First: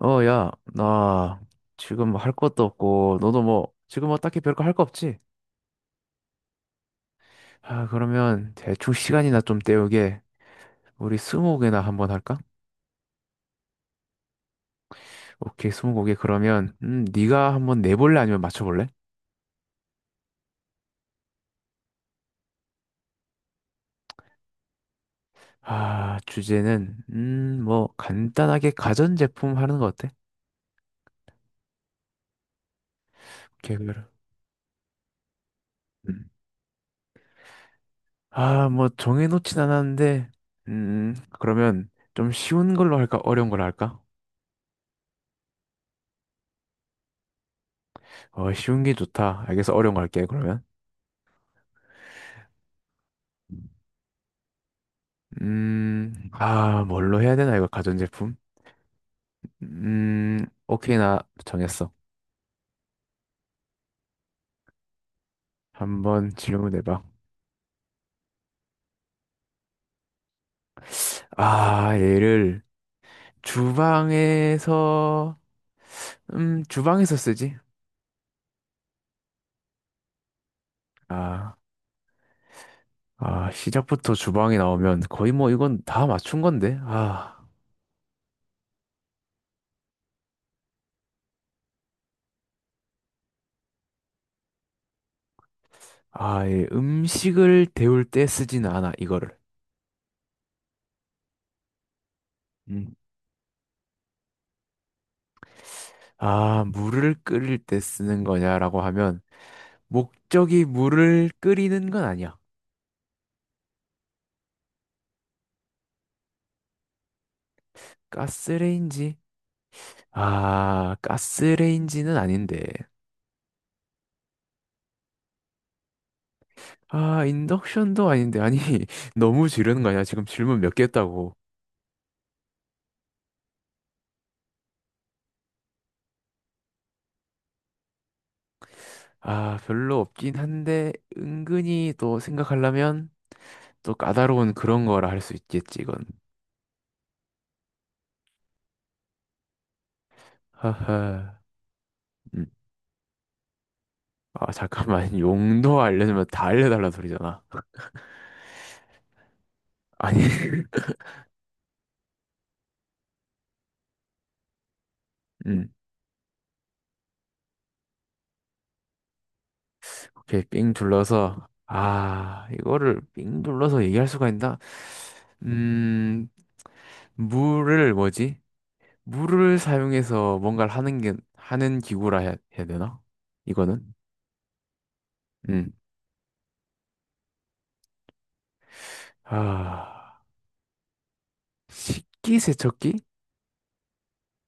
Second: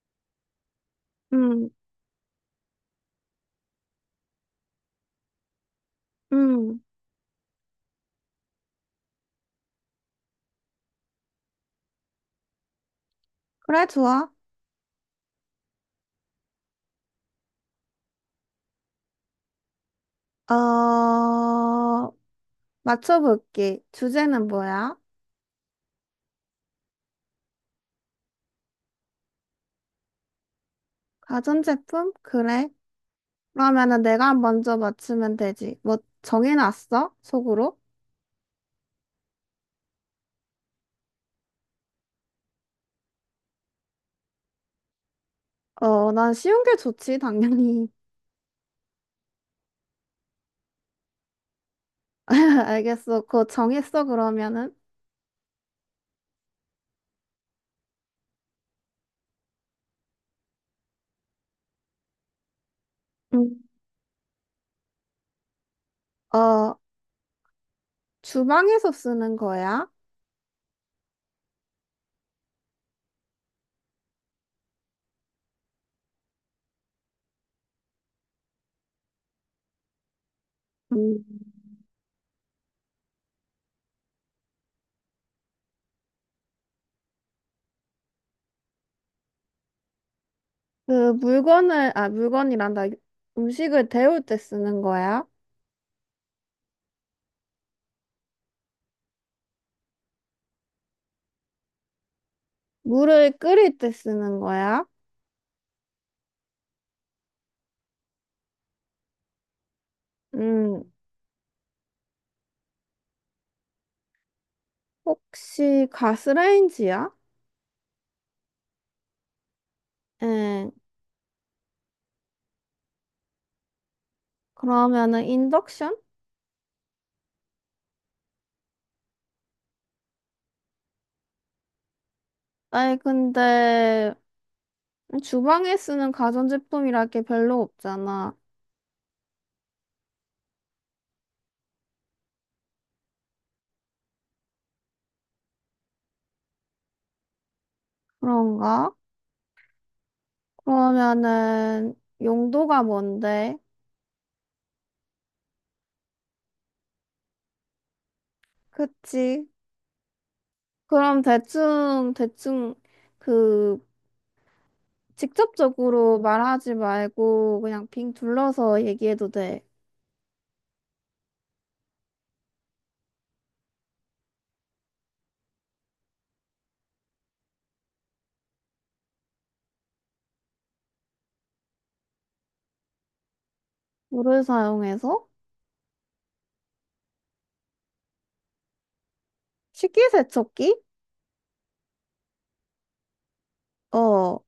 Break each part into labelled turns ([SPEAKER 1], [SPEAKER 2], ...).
[SPEAKER 1] 어, 야, 나
[SPEAKER 2] 음,
[SPEAKER 1] 지금 뭐 할 것도 없고, 너도 뭐, 지금 뭐 딱히 별거 할 거 없지?
[SPEAKER 2] 음.
[SPEAKER 1] 아, 그러면 대충 시간이나 좀 때우게, 우리 스무고개나 한번 할까?
[SPEAKER 2] 그래, 좋아.
[SPEAKER 1] 오케이, 스무고개 그러면, 네가 한번 내볼래? 아니면 맞춰볼래?
[SPEAKER 2] 어, 맞춰볼게. 주제는 뭐야?
[SPEAKER 1] 아, 주제는, 뭐, 간단하게 가전제품 하는 거 어때?
[SPEAKER 2] 가전제품? 그래.
[SPEAKER 1] 오케이,
[SPEAKER 2] 그러면은
[SPEAKER 1] 그래.
[SPEAKER 2] 내가 먼저 맞추면 되지. 뭐,
[SPEAKER 1] 음.
[SPEAKER 2] 정해놨어? 속으로?
[SPEAKER 1] 아, 뭐, 정해놓진 않았는데, 그러면 좀 쉬운 걸로 할까? 어려운 걸로 할까?
[SPEAKER 2] 어, 난 쉬운 게 좋지, 당연히.
[SPEAKER 1] 어, 쉬운 게 좋다. 알겠어, 어려운 거 할게, 그러면.
[SPEAKER 2] 알겠어. 그거 정했어, 그러면은?
[SPEAKER 1] 아, 뭘로 해야 되나, 이거, 가전제품? 오케이, 나 정했어.
[SPEAKER 2] 음.
[SPEAKER 1] 한번
[SPEAKER 2] 어,
[SPEAKER 1] 질문해봐.
[SPEAKER 2] 주방에서 쓰는 거야?
[SPEAKER 1] 아, 얘를 주방에서, 주방에서 쓰지?
[SPEAKER 2] 음.
[SPEAKER 1] 아, 아, 시작부터 주방이 나오면 거의 뭐 이건 다 맞춘 건데? 아,
[SPEAKER 2] 그 물건을, 아, 물건이란다. 음식을 데울 때 쓰는 거야?
[SPEAKER 1] 아, 예, 음식을 데울 때 쓰진 않아, 이거를. 음.
[SPEAKER 2] 물을 끓일 때 쓰는 거야?
[SPEAKER 1] 아, 물을 끓일 때 쓰는 거냐라고 하면, 목적이
[SPEAKER 2] 음.
[SPEAKER 1] 물을 끓이는 건 아니야.
[SPEAKER 2] 혹시 가스레인지야?
[SPEAKER 1] 가스레인지.
[SPEAKER 2] 응.
[SPEAKER 1] 아, 가스레인지는 아닌데.
[SPEAKER 2] 그러면은 인덕션?
[SPEAKER 1] 아, 인덕션도 아닌데. 아니, 너무 지르는 거 아니야? 지금 질문 몇 개 했다고.
[SPEAKER 2] 아니 근데 주방에 쓰는 가전제품이라 게 별로 없잖아.
[SPEAKER 1] 아, 별로 없긴 한데, 은근히 또 생각하려면 또 까다로운 그런 거라 할 수 있겠지, 이건.
[SPEAKER 2] 그런가?
[SPEAKER 1] 하하.
[SPEAKER 2] 그러면은
[SPEAKER 1] 음.
[SPEAKER 2] 용도가 뭔데?
[SPEAKER 1] 아, 잠깐만. 용도 알려주면 다 알려달라는 소리잖아.
[SPEAKER 2] 그치?
[SPEAKER 1] 아니,
[SPEAKER 2] 그럼 대충 그
[SPEAKER 1] 음.
[SPEAKER 2] 직접적으로 말하지 말고 그냥 빙 둘러서 얘기해도 돼.
[SPEAKER 1] 오케이, 삥 둘러서. 아, 이거를 삥 둘러서 얘기할 수가 있나? 음, 물을 뭐지? 물을 사용해서 뭔가를 하는 게, 하는 기구라 해야, 해야 되나? 이거는?
[SPEAKER 2] 물을 사용해서
[SPEAKER 1] 음. 아,
[SPEAKER 2] 식기세척기?
[SPEAKER 1] 식기세척기?
[SPEAKER 2] 어.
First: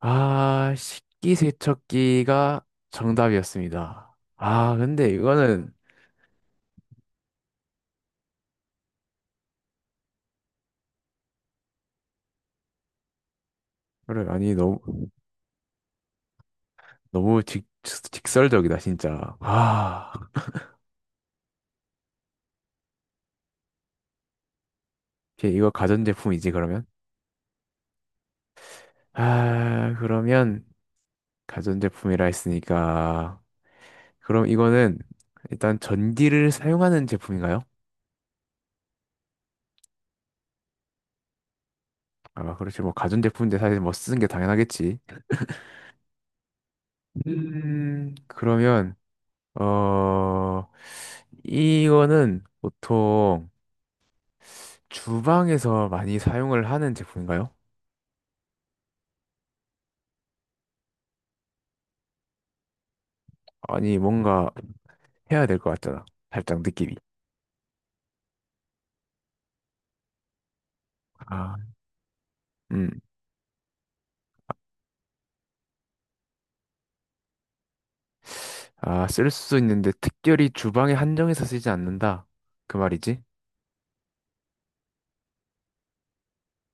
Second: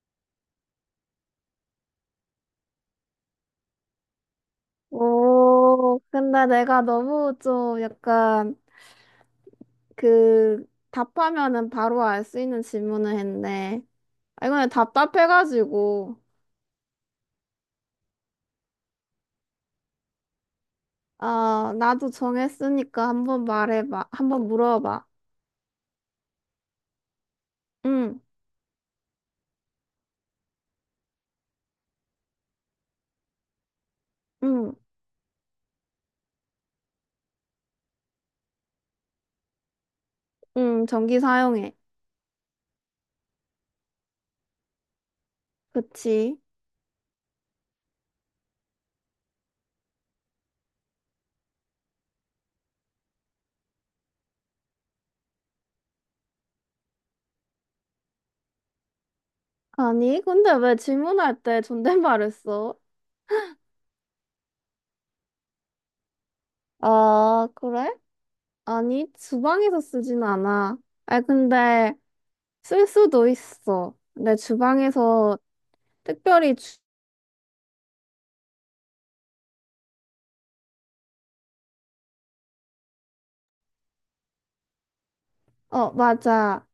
[SPEAKER 1] 아, 식기세척기가 정답이었습니다. 아, 근데 이거는,
[SPEAKER 2] 오, 근데 내가 너무 좀 약간 그 답하면은 바로 알 수 있는 질문을 했네.
[SPEAKER 1] 그래,
[SPEAKER 2] 아,
[SPEAKER 1] 아니,
[SPEAKER 2] 이거는
[SPEAKER 1] 너무,
[SPEAKER 2] 답답해가지고.
[SPEAKER 1] 너무 직, 직설적이다, 진짜. 아,
[SPEAKER 2] 아, 나도 정했으니까 한번 말해봐. 한번 물어봐.
[SPEAKER 1] 오케이, 이거 가전제품이지, 그러면?
[SPEAKER 2] 응,
[SPEAKER 1] 아, 그러면, 가전제품이라 했으니까. 그럼
[SPEAKER 2] 응,
[SPEAKER 1] 이거는, 일단 전기를 사용하는 제품인가요?
[SPEAKER 2] 응, 전기 사용해.
[SPEAKER 1] 아, 그렇지. 뭐, 가전제품인데 사실 뭐 쓰는 게 당연하겠지.
[SPEAKER 2] 그치?
[SPEAKER 1] 그러면, 어, 이거는 보통 주방에서 많이 사용을 하는 제품인가요?
[SPEAKER 2] 아니, 근데 왜 질문할 때 존댓말을 써?
[SPEAKER 1] 아니, 뭔가 해야 될 것 같잖아. 살짝 느낌이.
[SPEAKER 2] 아, 그래? 아니, 주방에서 쓰진 않아. 아,
[SPEAKER 1] 아,
[SPEAKER 2] 근데 쓸
[SPEAKER 1] 음.
[SPEAKER 2] 수도 있어. 내 주방에서 특별히
[SPEAKER 1] 아, 쓸 수 있는데 특별히 주방에 한정해서 쓰지 않는다. 그 말이지?
[SPEAKER 2] 어, 맞아.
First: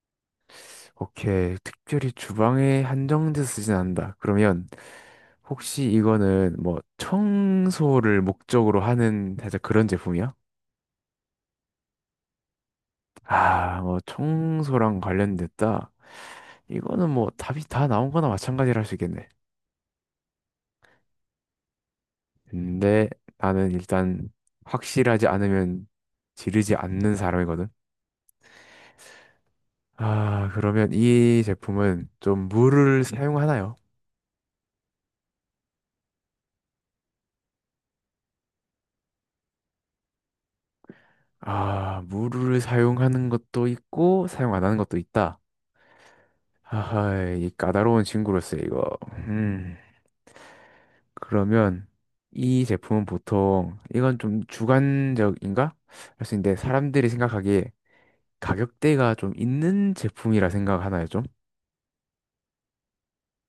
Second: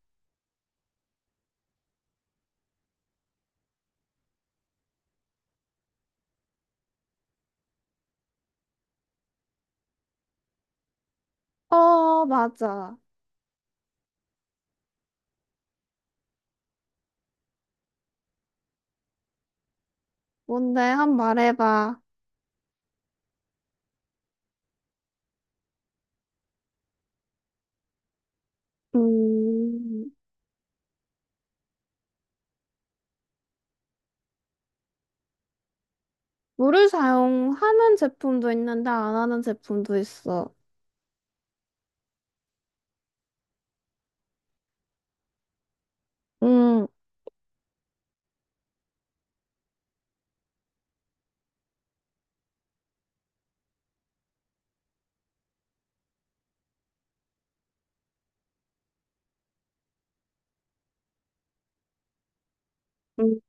[SPEAKER 1] 오케이. 특별히 주방에 한정돼서 쓰진 않는다. 그러면 혹시 이거는 뭐 청소를 목적으로 하는 살짝 그런 제품이야?
[SPEAKER 2] 어, 맞아.
[SPEAKER 1] 아, 뭐 청소랑 관련됐다. 이거는 뭐 답이 다 나온 거나 마찬가지라 할 수 있겠네.
[SPEAKER 2] 뭔데? 한 번 말해봐.
[SPEAKER 1] 근데 나는 일단 확실하지 않으면 지르지 않는 사람이거든.
[SPEAKER 2] 음,
[SPEAKER 1] 아, 그러면 이 제품은 좀 물을 사용하나요?
[SPEAKER 2] 물을 사용하는 제품도 있는데 안 하는 제품도 있어.
[SPEAKER 1] 아, 물을 사용하는 것도 있고 사용 안 하는 것도 있다.
[SPEAKER 2] 음,
[SPEAKER 1] 하하, 이 까다로운 친구로서 이거. 음, 그러면 이 제품은 보통 이건 좀 주관적인가? 할 수 있는데 사람들이 생각하기에 가격대가 좀 있는 제품이라 생각하나요, 좀?
[SPEAKER 2] 음.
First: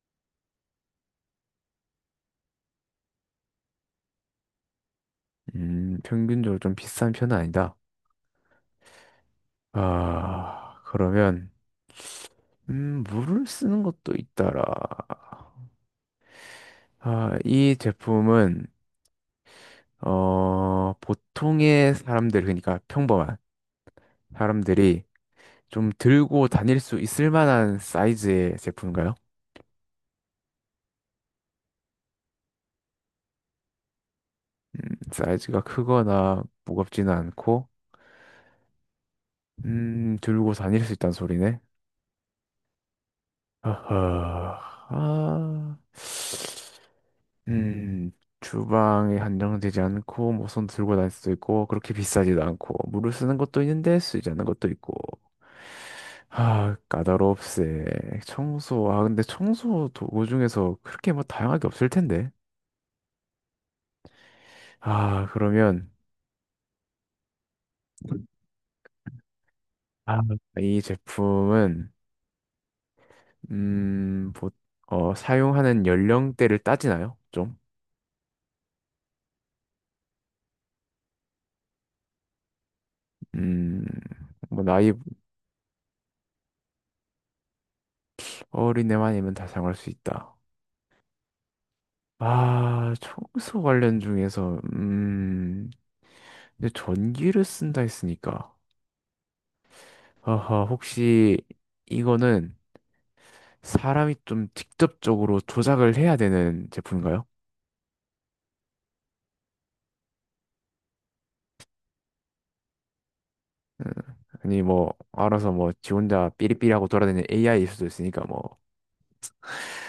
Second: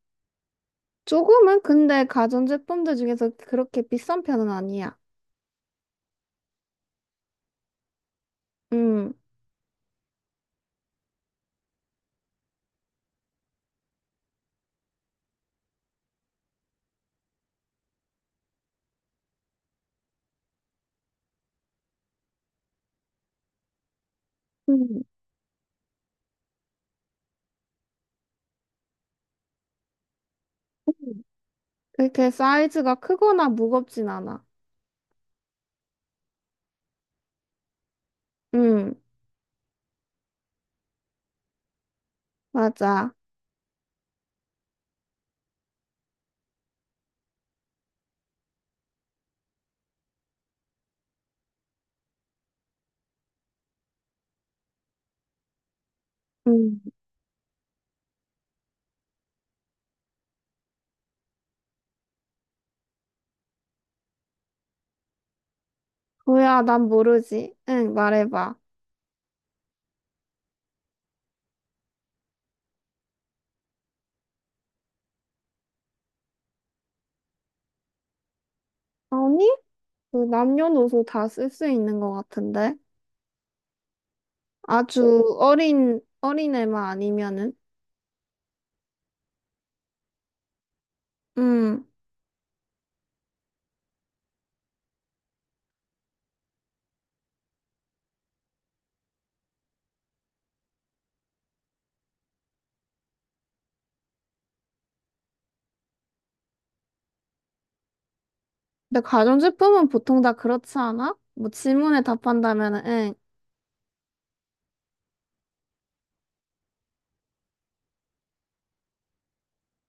[SPEAKER 2] 조금은 근데 가전제품들 중에서 그렇게 비싼 편은 아니야.
[SPEAKER 1] 평균적으로 좀 비싼 편은 아니다.
[SPEAKER 2] 음,
[SPEAKER 1] 아, 그러면 물을 쓰는 것도 있더라. 아, 이 제품은 어, 보통의 사람들 그러니까 평범한
[SPEAKER 2] 음.
[SPEAKER 1] 사람들이 좀 들고 다닐 수 있을 만한 사이즈의 제품인가요?
[SPEAKER 2] 음. 그렇게 사이즈가 크거나 무겁진 않아.
[SPEAKER 1] 음, 사이즈가 크거나 무겁지는 않고,
[SPEAKER 2] 음,
[SPEAKER 1] 들고 다닐 수 있다는 소리네.
[SPEAKER 2] 맞아.
[SPEAKER 1] 아하, 아, 음, 주방에 한정되지 않고, 뭐 손 들고 다닐 수도 있고, 그렇게 비싸지도 않고, 물을 쓰는 것도 있는데 쓰지 않는 것도 있고. 아,
[SPEAKER 2] 음,
[SPEAKER 1] 까다롭세. 청소, 아, 근데 청소 도구 중에서 그렇게 뭐 다양하게 없을 텐데. 아, 그러면,
[SPEAKER 2] 뭐야, 난 모르지. 응, 말해봐.
[SPEAKER 1] 아, 이 제품은 음, 보, 어, 사용하는 연령대를 따지나요? 좀?
[SPEAKER 2] 아니? 그 남녀노소 다 쓸 수 있는 것 같은데?
[SPEAKER 1] 음, 뭐 나이
[SPEAKER 2] 아주 어린, 어린 애만 아니면은?
[SPEAKER 1] 어린애만 이면 다 사용할 수 있다.
[SPEAKER 2] 음.
[SPEAKER 1] 아, 청소 관련 중에서 근데 전기를 쓴다 했으니까. 아하, 혹시 이거는 사람이 좀 직접적으로 조작을 해야 되는 제품인가요?
[SPEAKER 2] 근데 가전제품은 보통 다 그렇지 않아? 뭐 질문에 답한다면은, 응.
[SPEAKER 1] 음, 아니 뭐 알아서 뭐 지 혼자 삐리삐리하고 돌아다니는 AI일 수도 있으니까 뭐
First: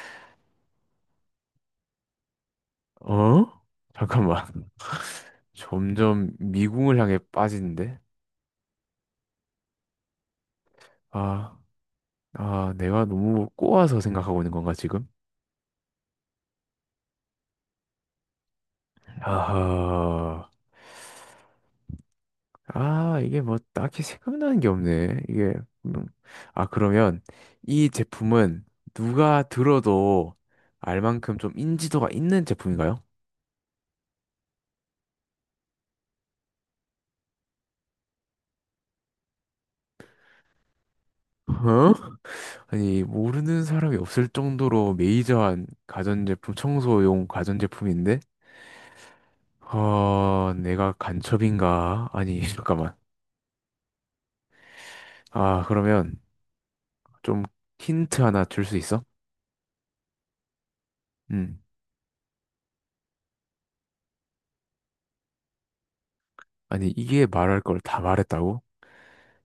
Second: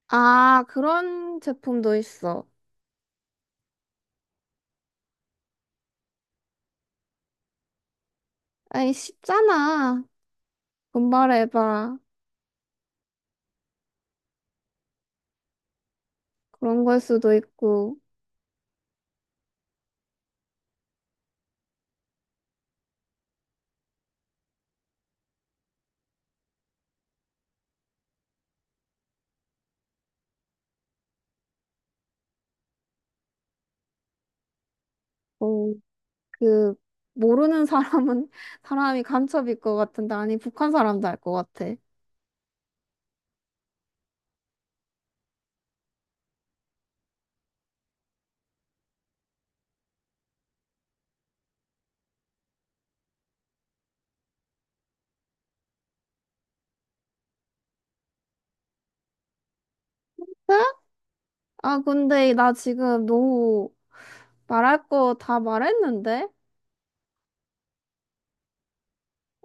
[SPEAKER 2] 아, 그런 제품도 있어.
[SPEAKER 1] 어? 잠깐만 점점 미궁을 향해 빠지는데?
[SPEAKER 2] 아이, 쉽잖아.
[SPEAKER 1] 아,
[SPEAKER 2] 분발해봐.
[SPEAKER 1] 아, 내가 너무 꼬아서 생각하고 있는 건가, 지금?
[SPEAKER 2] 그런 걸 수도 있고,
[SPEAKER 1] 아하. 아, 이게 뭐 딱히 생각나는 게 없네. 이게, 음. 아, 그러면 이 제품은 누가 들어도 알 만큼 좀 인지도가 있는 제품인가요?
[SPEAKER 2] 어, 그, 모르는 사람은, 사람이 간첩일 것 같은데, 아니, 북한 사람도 알 것 같아. 네?
[SPEAKER 1] 어? 아니, 모르는 사람이 없을 정도로 메이저한 가전제품, 청소용 가전제품인데? 어, 내가 간첩인가? 아니, 잠깐만. 아, 그러면 좀 힌트 하나 줄 수 있어? 음.
[SPEAKER 2] 아, 근데 나 지금 너무 말할 거 다 말했는데?
[SPEAKER 1] 아니, 이게 말할 걸 다 말했다고?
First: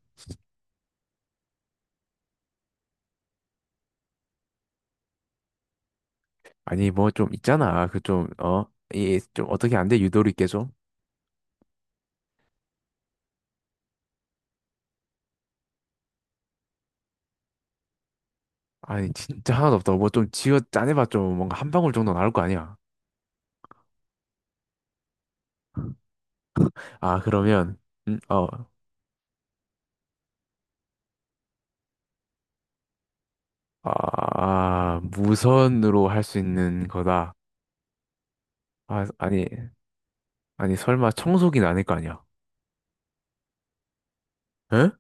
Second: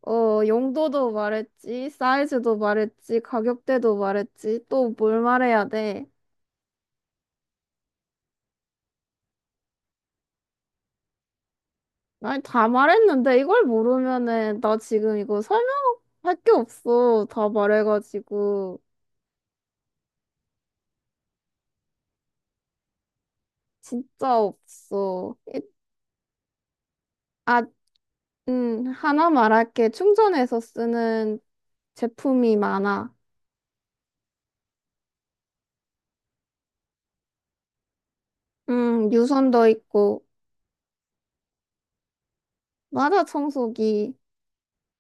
[SPEAKER 2] 어, 용도도 말했지, 사이즈도 말했지, 가격대도 말했지, 또 뭘 말해야 돼?
[SPEAKER 1] 아니, 뭐 좀 있잖아. 그 좀, 어? 이 좀 어떻게 안 돼? 유도리 있게 좀?
[SPEAKER 2] 아니, 다 말했는데 이걸 모르면은 나 지금 이거 설명할 게 없어. 다 말해가지고
[SPEAKER 1] 아니, 진짜 하나도 없다고. 뭐 좀 지어 짜내봐 좀 뭔가 한 방울 정도 나올 거 아니야.
[SPEAKER 2] 진짜 없어. 이-
[SPEAKER 1] 아,
[SPEAKER 2] 아,
[SPEAKER 1] 그러면, 어,
[SPEAKER 2] 하나 말할게. 충전해서 쓰는 제품이 많아.
[SPEAKER 1] 아, 무선으로 할 수 있는 거다. 아, 아니,
[SPEAKER 2] 유선도 있고,
[SPEAKER 1] 아니, 설마 청소기는 아닐 거 아니야?
[SPEAKER 2] 맞아, 청소기.
[SPEAKER 1] 에?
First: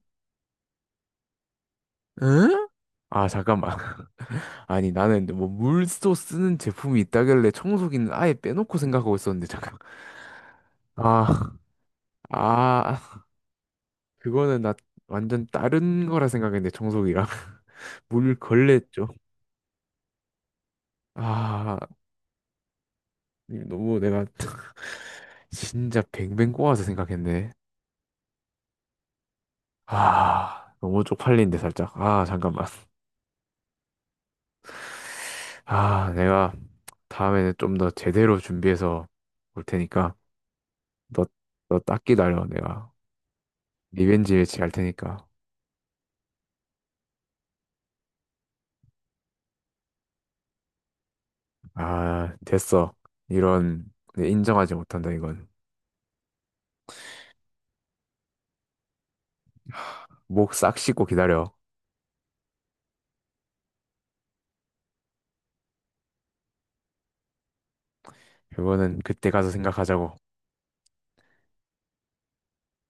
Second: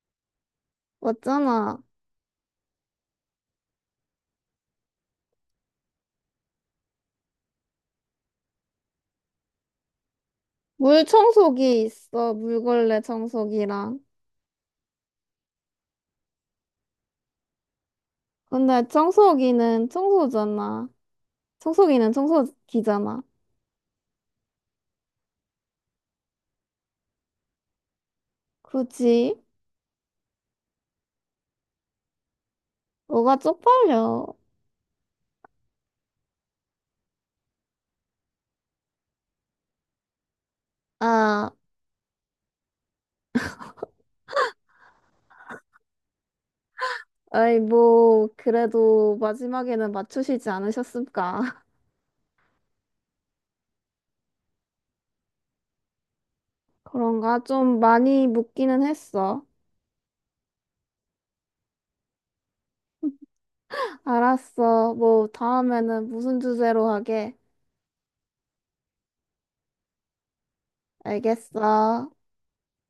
[SPEAKER 2] 맞잖아.
[SPEAKER 1] 응? 아, 잠깐만. 아니, 나는 뭐 물도 쓰는 제품이 있다길래 청소기는 아예 빼놓고 생각하고 있었는데, 잠깐.
[SPEAKER 2] 물
[SPEAKER 1] 아,
[SPEAKER 2] 청소기 있어, 물걸레
[SPEAKER 1] 아,
[SPEAKER 2] 청소기랑.
[SPEAKER 1] 그거는 나 완전 다른 거라 생각했는데, 청소기랑. 물 걸레
[SPEAKER 2] 근데
[SPEAKER 1] 죠
[SPEAKER 2] 청소기는 청소잖아.
[SPEAKER 1] 아,
[SPEAKER 2] 청소기는 청소기잖아.
[SPEAKER 1] 너무 내가 진짜 뱅뱅 꼬아서 생각했네.
[SPEAKER 2] 굳이
[SPEAKER 1] 아, 너무 쪽팔리는데, 살짝. 아, 잠깐만.
[SPEAKER 2] 뭐가 쪽팔려.
[SPEAKER 1] 아, 내가 다음에는 좀 더 제대로 준비해서 올 테니까, 너,
[SPEAKER 2] 아,
[SPEAKER 1] 너 딱 기다려, 내가. 리벤지 매치 갈 테니까.
[SPEAKER 2] 아이 뭐 그래도 마지막에는 맞추시지 않으셨습니까?
[SPEAKER 1] 아, 됐어. 이런, 네, 인정하지 못한다, 이건.
[SPEAKER 2] 그런가 좀 많이 묻기는 했어.
[SPEAKER 1] 목 싹 씻고 기다려.
[SPEAKER 2] 알았어. 뭐 다음에는 무슨 주제로 하게?
[SPEAKER 1] 이거는 그때 가서 생각하자고.
[SPEAKER 2] 알겠어.